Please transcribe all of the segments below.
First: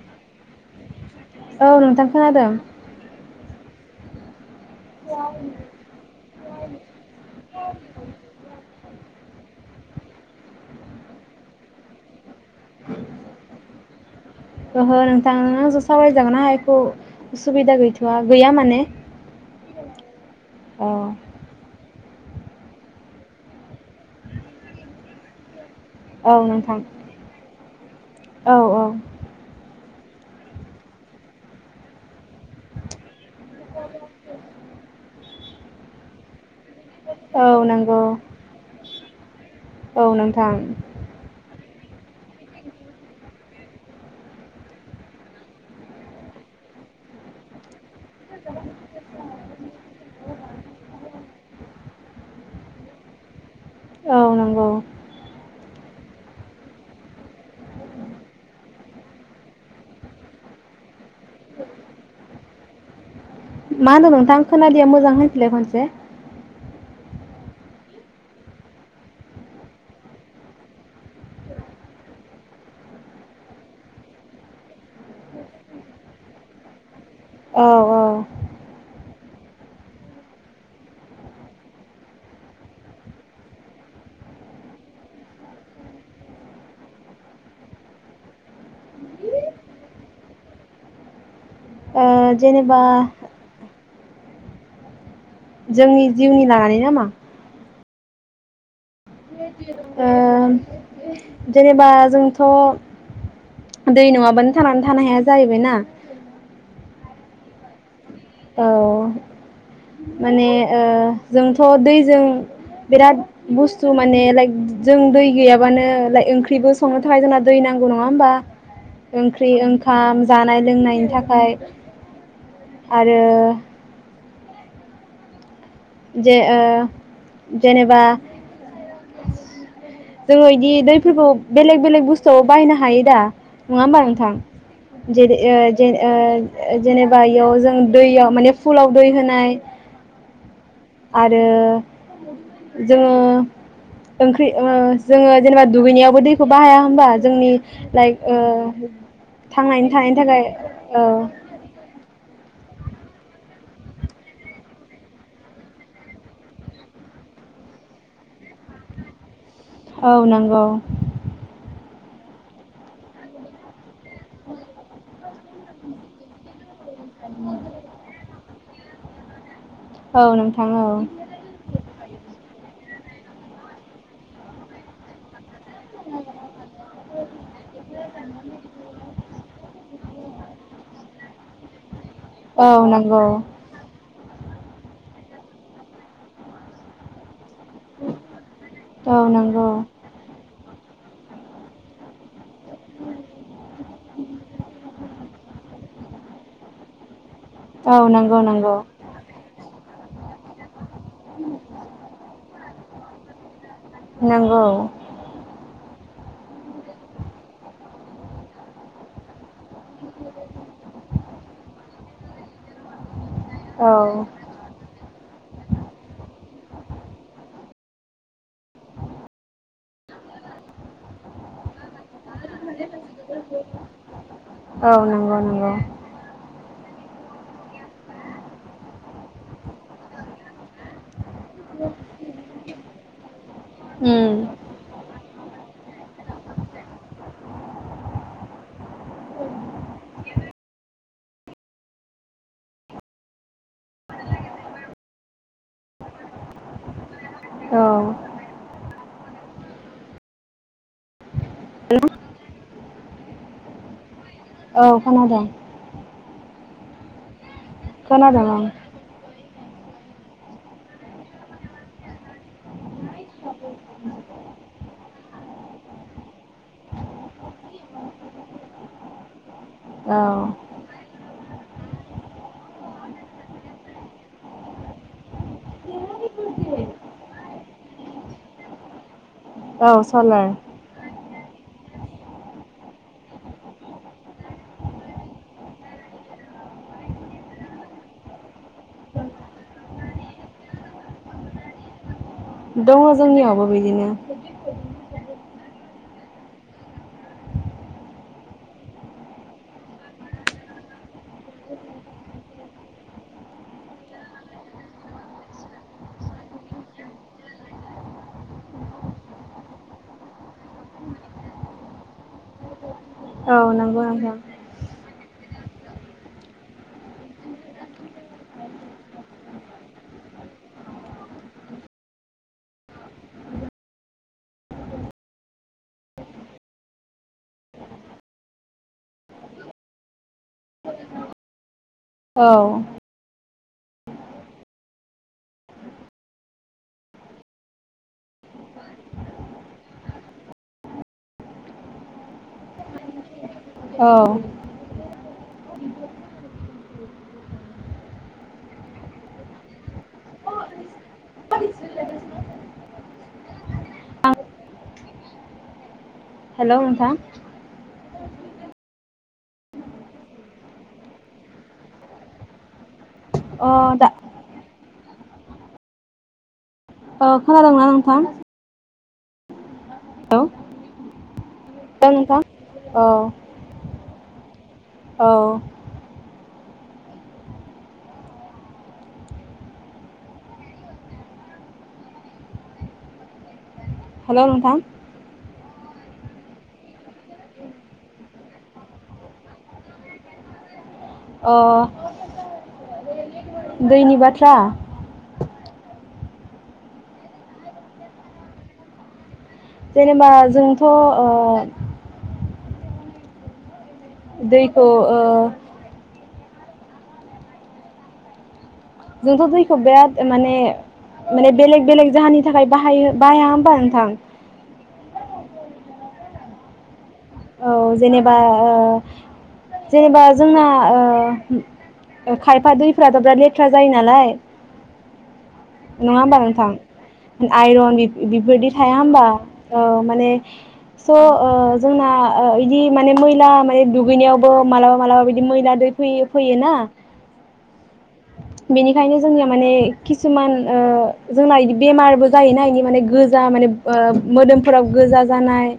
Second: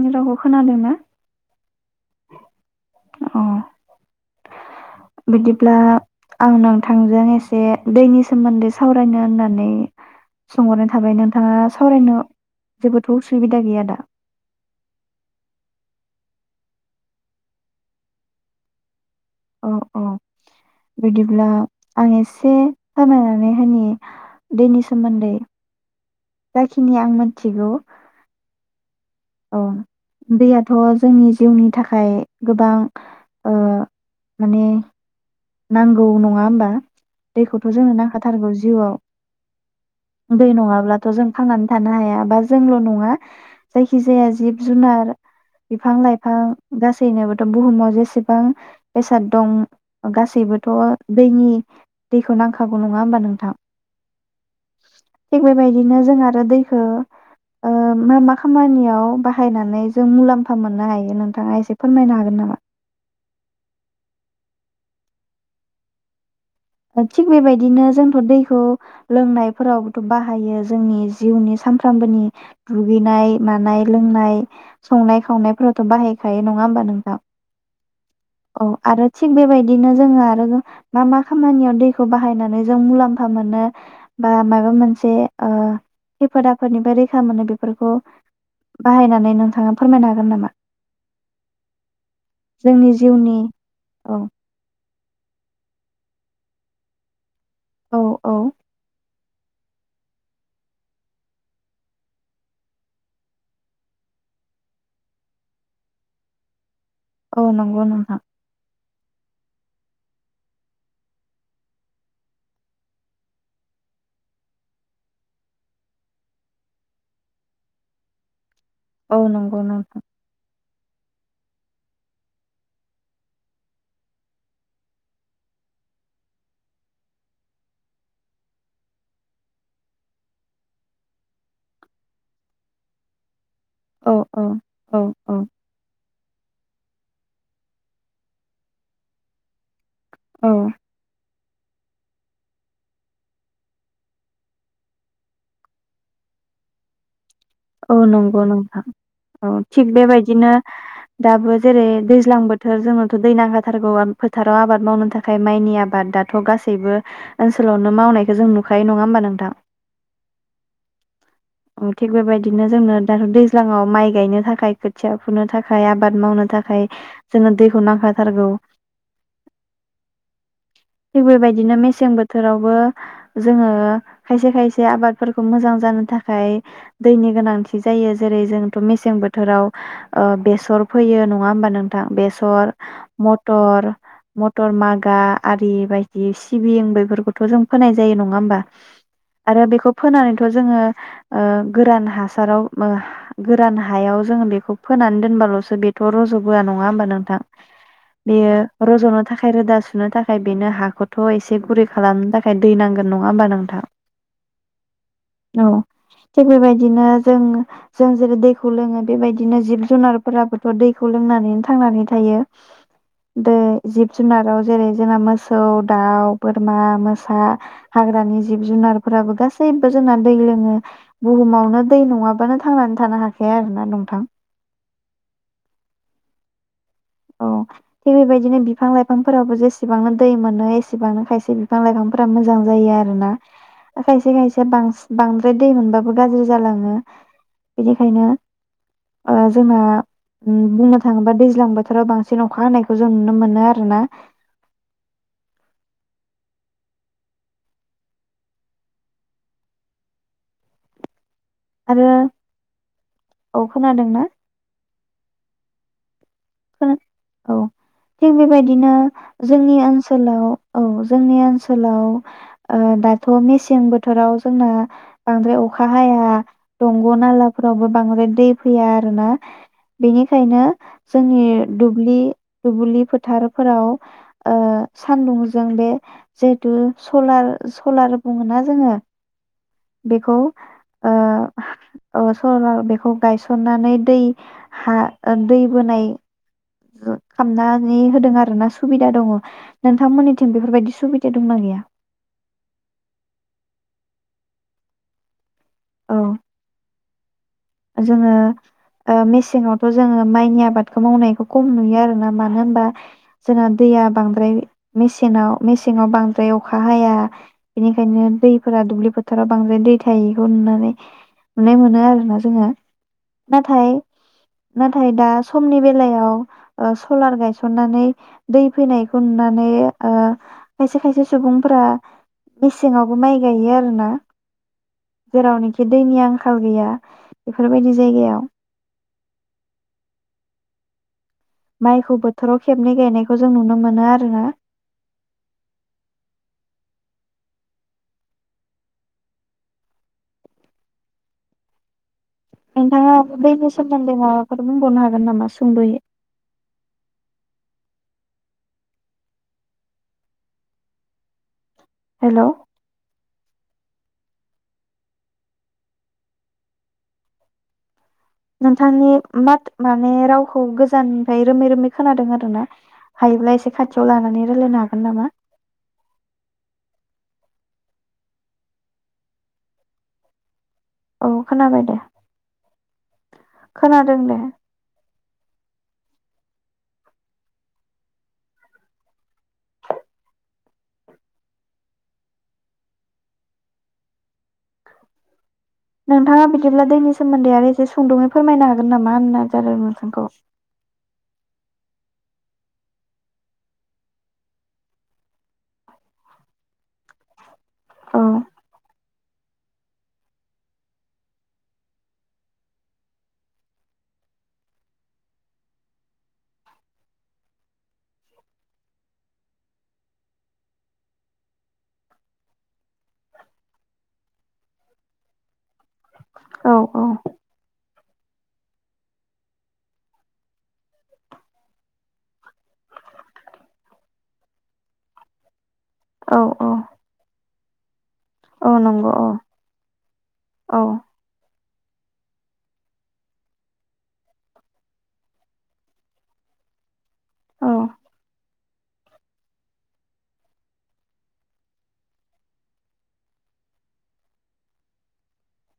आंनि रावखौ खोनादों ना औ नोंथां खोनादों अ बिदिब्ला आं नोंथांजों एसे दैनि सोमोन्दै सावरायनो होननानै सोंहरनाय थाबाय नोंथाङा सावरायनो जेबोथ उसिदा गैया दा? ओहो नोंथां आंजों सावरायजानाो हायो सुबुबिदा गैथआ गैया माने। औ औ औ बिदिब्ला आं एसे फोरमायनानै होननि दैनि सोमोन्दै औ नोंथां जाखिनि आं मिथिगौ। औ औ औ दैयाथ जोंनि जिउनि थाखाय गोबां ओ माने नांगौ नङा होमबा? औ दैखौथ जोंनो नंगौ नांखाथारगौ औ जिउआव दै नोंथां नङाब्लाथ जों थांना थानो हाया बा जोंल नङा जायखि जाया जिब-जुनार बिफां-लाइफां गासैनोबोथ बुहुमाव जेसे बेसेबां बेसाद दं गासैबोथ' दैनि दैखौ नांखागौ नङा होमबा नोंथां औ नंगौ। बिदिनो जों आरो दैखो ओ मा मा खामानियाव बाहायनानै जों मुलाम्फा मोननो हायो नोंथाङा एसे फोरमायनो हागोन नामा? मा होनदों नोंथां खोनलिया मोजां होनसैलाय खनसे ओ थिग बेबायदिनो जोंथ दैखौ लोंनायफोरावबोथ' बाहायो जोंनि जिउनि सानफ्रामबोनि दुगैनाय मानाय लोंनाय संनाय खावनायफोरावथ' बाहायखायो नङा होमबा नोंथां । औ औ औ आरो थिग बेबायदिनो जोङो आरो मा मा खामानियाव दैखौ बाहायनानै जों मुलाम्फा मोनो बा माबा मोनसे ओ खैफोद आफोदनिबो रैखा मोनो बेफोरखौ बाहायनानै नोंथाङा फोरमायनो हागोन नामा? ओ जेनेबा उननि औ जोंनि जिउनि लानानै नामा? औ औ ओ जेनेबा जोंथ' दै नङाबानो थांनानै थानो हाया जाहैबायना। औ नंगौ नोंथां औ माने ओ जोंथ' दैजों बिराद बुस्थु माने लाइक जों दै गैयाबानो लाइक ओंख्रिबो संनो थाखाय जोंना दै नांगौ नङा होमबा? औ ओंख्रि नंगौ नोंथां ओंखाम जानाय लोंनायनि थाखाय आरो जे ओ जेनेबा जोङो इदि दैफोरखौ बेलेग बेलेग बुस्थुआव बाहायनो हायो दा? नङा होमबा औ नोंथां? औ औ औ जेरै ओ जेरै ओ जेनेबा इयाव जों दैयाव माने फुलाव दै होनाय औ। आरो जोङो ओंख्रि ओ जोङो जेनेबा दुगैनायावबो दैखौ बाहाया होमबा? जोंनि औ लाइक ओ नंगौ नोंथां औ थिग थांनानै थानायनि थाखाय बेबायदिनो औ दाबो जेरै दैज्लां बोथ जोंनोथ' दै नांखाथारगोै फोथाराव आबाद मावनो थाखाय माइनि आबाद दाथ' गासैबो ओनसोलावनो मावनायखौ जों नुखायो नङा होमबा नोंथां? औ नंगौ। उम थिग बेबायदि बिदिनो जोंनो दाथ' दैज्लाङाव माइ गायनो थाखाय खोथिया फुनो थाखाय आबाद मावनो थाखाय जोंनो दैखौ नांखाथारगौ। औ नोंथां औ थिग बेबायदिनो मेसें बोथोरावबो जोङो खायसे खायसे आबादफोरखौ मोजां जानो थाखाय दैनि गोनांथि जायो जेरै जोंथ' मेसें बोथोराव ओ बेसर फोयो नङा होमबा नोंथां औ बेसर नंगौ मटर मटर मागा आरि बायदि सिबिं बेफोरखौ थ' जों फोनाय जायो नङा होमबा औ आरो नंगौ बेखौ फोनानैथ' जोङो ओ। गोरान हासाराव ओ गोरान हायाव जोङो बेखौ फोनानै दोनबाल'सो बेथ' रज'बोआ नङा होमबा नोंथां? औ नंगौ नंगौ बेयो रज'नो थाखाय रोदा सुनो थाखाय बेनो हाखौथ' एसे गुरै खालामनो थाखाय दै नांगोन नङा होमबा नोंथां? नंगौ थिग बेबायदिनो जों जों जेरै दैखौ लोङो बेबायदि बिदिनो जिब जुनारफोराबोथ' दैखौ लोंनानैनो थांनानै थायो। दै औ जिब जुनाराव जेरै जोंना मोसौ दाउ बोरमा मोसा हाग्रानि जिब जुनारफोराबो गासैबो जोंना दै लोङो। बुहुमावनो दै नङाबानो थांनानै थानो हाखाया आरोना नोंथां। औ नंगौ नंगौ औ बेफोरबायदिनो बिफां लाइफांफोराबो जेसेबांनो दै मोनो एसे बिसेबांनो खायसे बिफां-लाइफांफोरा मोजां जायो आरोना खायसे उम खायसेया बांसि बां दै मोनबाबो गाज्रि जालाङो बिनिखायनो ओ जोंना ओम बुंनो थाङोबा दैज्लां बोथ बोथोराव बांसिन अखा हानायखौ जों नुनो मोनो आरो ना। औ। आरो औ खोनादोंना? औ खोनादों। खोना औ थिग खोनादों बेबायदिनो जोंनि ओनसोलाव औ जोंनि ओनसोलाव ओ दाथ' मेसें बोथोराव जोंना बांद्राय अखा हाया दंग' नालाफोरावबो बांद्राय दै फैया आरोना ओं बेनिखायनो जोंनि दुब्लि दुब्लि फोथारफोराव ओ सानदुंजों बे जिहेतु सलार सलार बुङोना जोङो। औ बेखौ सलार ओ। स बेखौ गायसननानै दै हा दै बोनै खालामनानै होदों आरोना सुबिदा दङ नोंथांमोननिथिं बेफोरबायदि सुबिदा दंना गैया? दङ जोंनियावबो बिदिनो औ। जोङो मेसेंआवथ' जोङो माइनि आबादखौ मावनायखौ खम नुयो आरोना मानो होनबा जोंना दैया बांद्रायसे मेसेङाव बांद्राय अखा हाया बेनिखायनो दैफोरा दुब्लि फोथाराव बांद्राय दै थायोखौ नुनानै नुनाय मोनो आरोना। जोङो औ नाथाय नंगौ नोंथां नाथाय दा समनि बेलायाव सलार गायसननानै दै फैनायखौ नुनानै खायसे खायसे सुबुंफोरा मेसेंआवबो माइ गायो आर ना जेरावनोखि दैनि आंखाल गैया। बेफोरबायदि जायगायाव माइखौ औ बोथोराव खेबनै गायनायखौ नुनो मोनोआरोना। नोंथाङा बेनि औ सोमोन्दै माबाफोर बुंबावनो हागोन नामा। सुंदयै हेलौ हेलौ नोंथां नोंथांनि माथ माने रावखौ गोजाननिफ्राय रोमै रोमै खोनादों आरो ना। हायोब्ला एसे अ दा खाथियाव लानानै रायलायना। [unintelligible] खोनादोंना नोंथां? औ। औ। खोनाबाय दे औ खोनादों दे। औ। हेलौ नोंथां नोंथाङा बिदिब्ला दैनि सोमोन्दै आरो एसे सुंदुङै फोरमायनो हागोन नामा होनाय जादों नोंथांखौ अ। दैनि बाथ्रा औ जेनेबा जोंथ ओ' दैखौ ओ जोंथ' दैखौ बिराद माने माने बेलेग बेलेग जाहोनि थाखाय बाहायो बाहाया होनबा नोंथां। औ औ। औ जेनेबा ओ जेनेबा जोंना ओ खायफा दैफ्राथ' बिराद लेथ्रा जायो नालाय। नङाहोनबा औ औ नोंथां। आइरन बिबायदि औ थाया नंगौ होमबा औ माने औ स' ओ जोंना बिदि माने मैला माने दुगैनायावबो मालाबा मालाबा बिदि मैला दै फैयो फैयोना‌ औ। बेनिखायनो जोंनिया माने किसुमान जोंना बिदि बेमारबो जायोना बिनि माने गोजा माने मोदोमफोराव गोजा जानाय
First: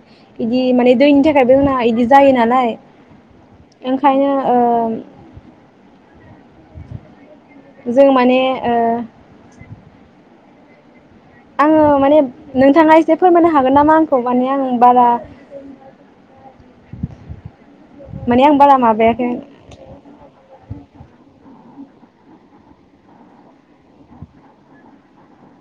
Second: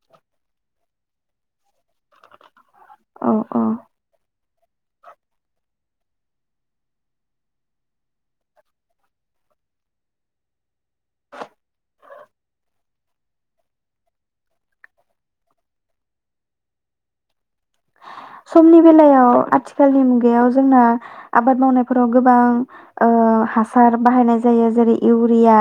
इदि माने दैनि था [inaudible] इदि जायो नालाय। औ औ ओंखायनो ओ जों माने ओ आङो माने नोंथाङा एसे फोरमायनो हागोन नामा आंखौ माने आं बारा माने आं बारा समनि माबायाखै बेलायाव आथिखालनि मुगायाव जोंना आबाद मावनाय फोराव गोबां ओ हासार बाहायनाय जायो जेरै इउरिया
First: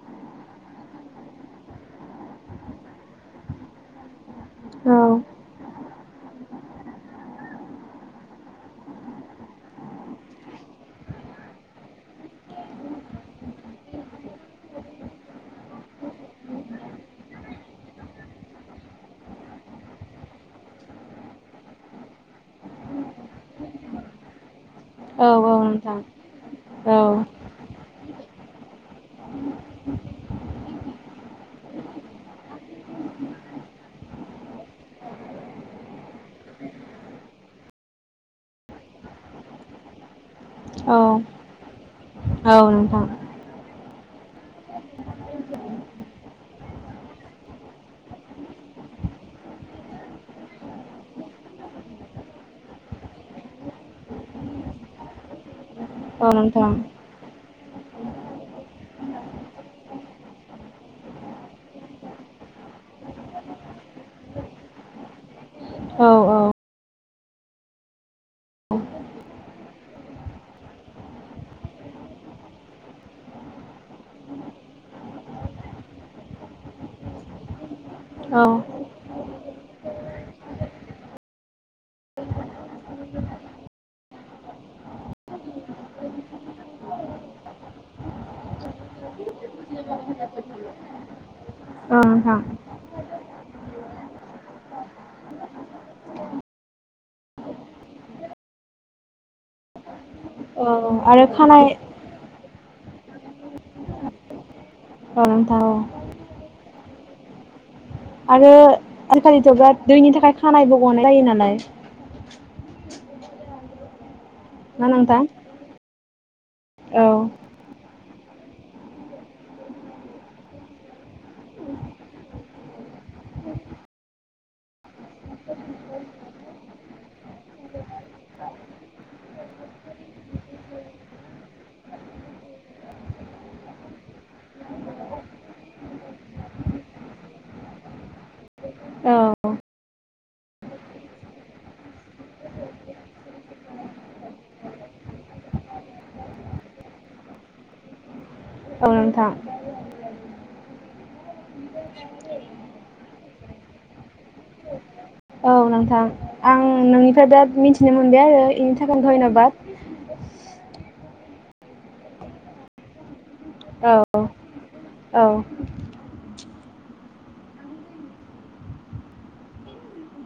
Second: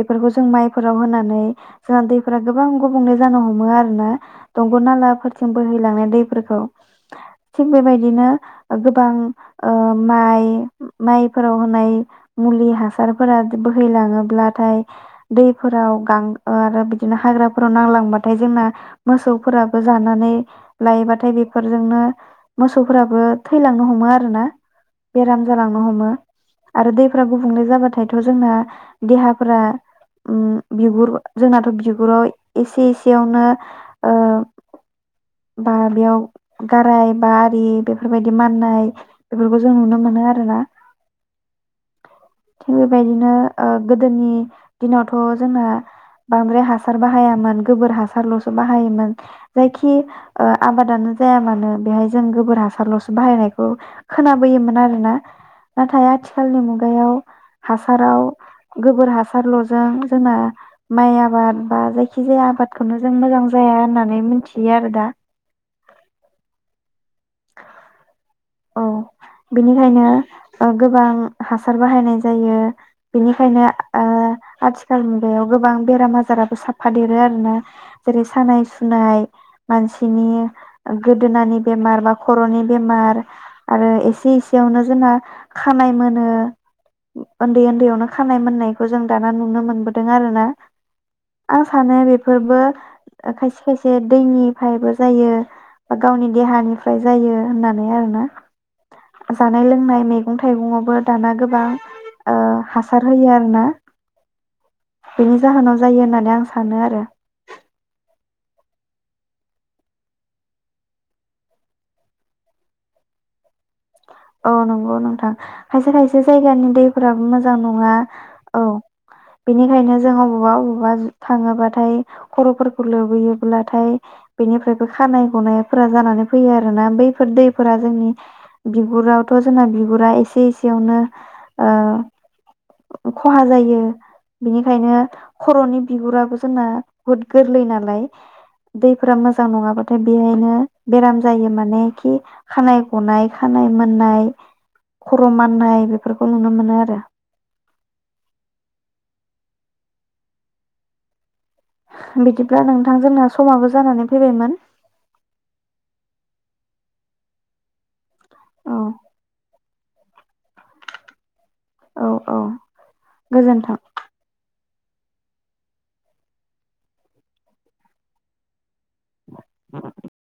बेफोरखौ जों माइफोराव होनानै जोंहा दैफोरा गोबां गुबुंले जानो हमो आरोना । दंग' औ नालाफोरजों बोहैलांनाय दैैफोरखौ । थिग बेबायदिनो ओ गोबां ओ माइ माइफोराव होनाय मुलि हासारफोरा बोहैलाङोब्लाथाय दैफोराव गां ओ आरो बिदिनो हाग्राफोराव नांलांबाथाय जोंना मोसौफोराबो जानानै लायोबाथाय बे बेफोरजोंनो मोसौफोराबो थैलांनो हमो आरोना । औ बेराम औ जालांनो नोंथां हमो आरो औ दैफ्रा गुबुंले जाबाथायथ' जोंना [inaudible] देहाफोरा उम बिगुर जोंनाथ' बिगुराव एसे एसेयावनो ओ बा बेयाव गाराय बा आरि बेफोर बायदि माननाय बेफोरखौ जों नुनो मोनो आ रोना औ औ [inaudible] थिग नोंथां बेबायदिनो ओ गोदोनि दिनावथ' जोंना बांद्राय हा सार बाहायामोन गोबोर हासारल'सो बाहायोमोन जायखि ओ आबादानो जाया मानो बेहाय जों गोबोर हासारल'सो बाहायनायखौ खोनाबोयोमोन आरोना। नाथाय औ आथिखालनि नोंथां मुगायाव हासाराव गोबोर हासारल'जों जोंना माइ आबाद बा जायखि जाया आबादखौनो जों मोजां जाया होननानै मिथियो आरो दा। औ औ। [inaudible] औ बेनिखायनो ओ गोबां हासार बाहायनाय जायो बेनिखायनो आ आथिखाल मुगायाव गोबां बेराम आजाराबो साफा देरो आरोना। जेरै औ सानाय सुनाय मानसिनि गोदोनानि बेमार बा खर'नि बेमार। आरो एसे एसेयावनो जोंना खानाय मोनो उन्दै उन्दैयावनो खानाय मोननायखौ जों दाना नुनो मोनबोदों आरोना। आं सानो नोंथां बेफोरबो खायसे खायसे दैनिफ्रायबो जायो बा गावनि देहानिफ्राय जायो होननानै आरो‌ ना [inaudible] जानाय लोंनाय मै गं औ थाइगंआवबो आरो दाना गोबां खानाय ओ हासार होयो आरोना। औ बेनि नोंथां औ जाहोनाव जायो होननानै आं सानो आरो। आरो आजिखालिथ' बेराद दैनि थाखाय खानायबो गनाय जायो नालाय। औ नंगौ नोंथां खायसे खायसे जायगानि औ दैफोराबो मोजां नङा। औ बेनिखायनो जों अबावबा अबेावबा थाङोबाथाय खरफोरखौ लोबैयोब्लाथाय बेनिफ्रायबो खानाय गनायफोरा जानानै फैयो आरोना बैफोर दैफोरा जोंनि बिगुरावथ जोंना बिगुरा एसे एसेयावनो ओ खहा जायो बिनिखायनो खरनि बिगुराबो जोंना बुहुत गोरलै नालाय औ दैफोरा मोजां नङाबाथाय बेहायनो बेराम जायो माने खि खानाय गनाय खानाय मोननाय खर माननाय बेफोरखौ नुनो मोनो आरो औ नोंथां बिदिब्ला नोंथां जोंना समाबो जानानै फैबायमोन। औ नोंथां आं नोंनिफ्राय बिराद मिथिनो मोन बाय आरो इनि औ थाखायनो धन्यबाद [inaudible] औ औ गोजोन्थों औ औ [unintelligible]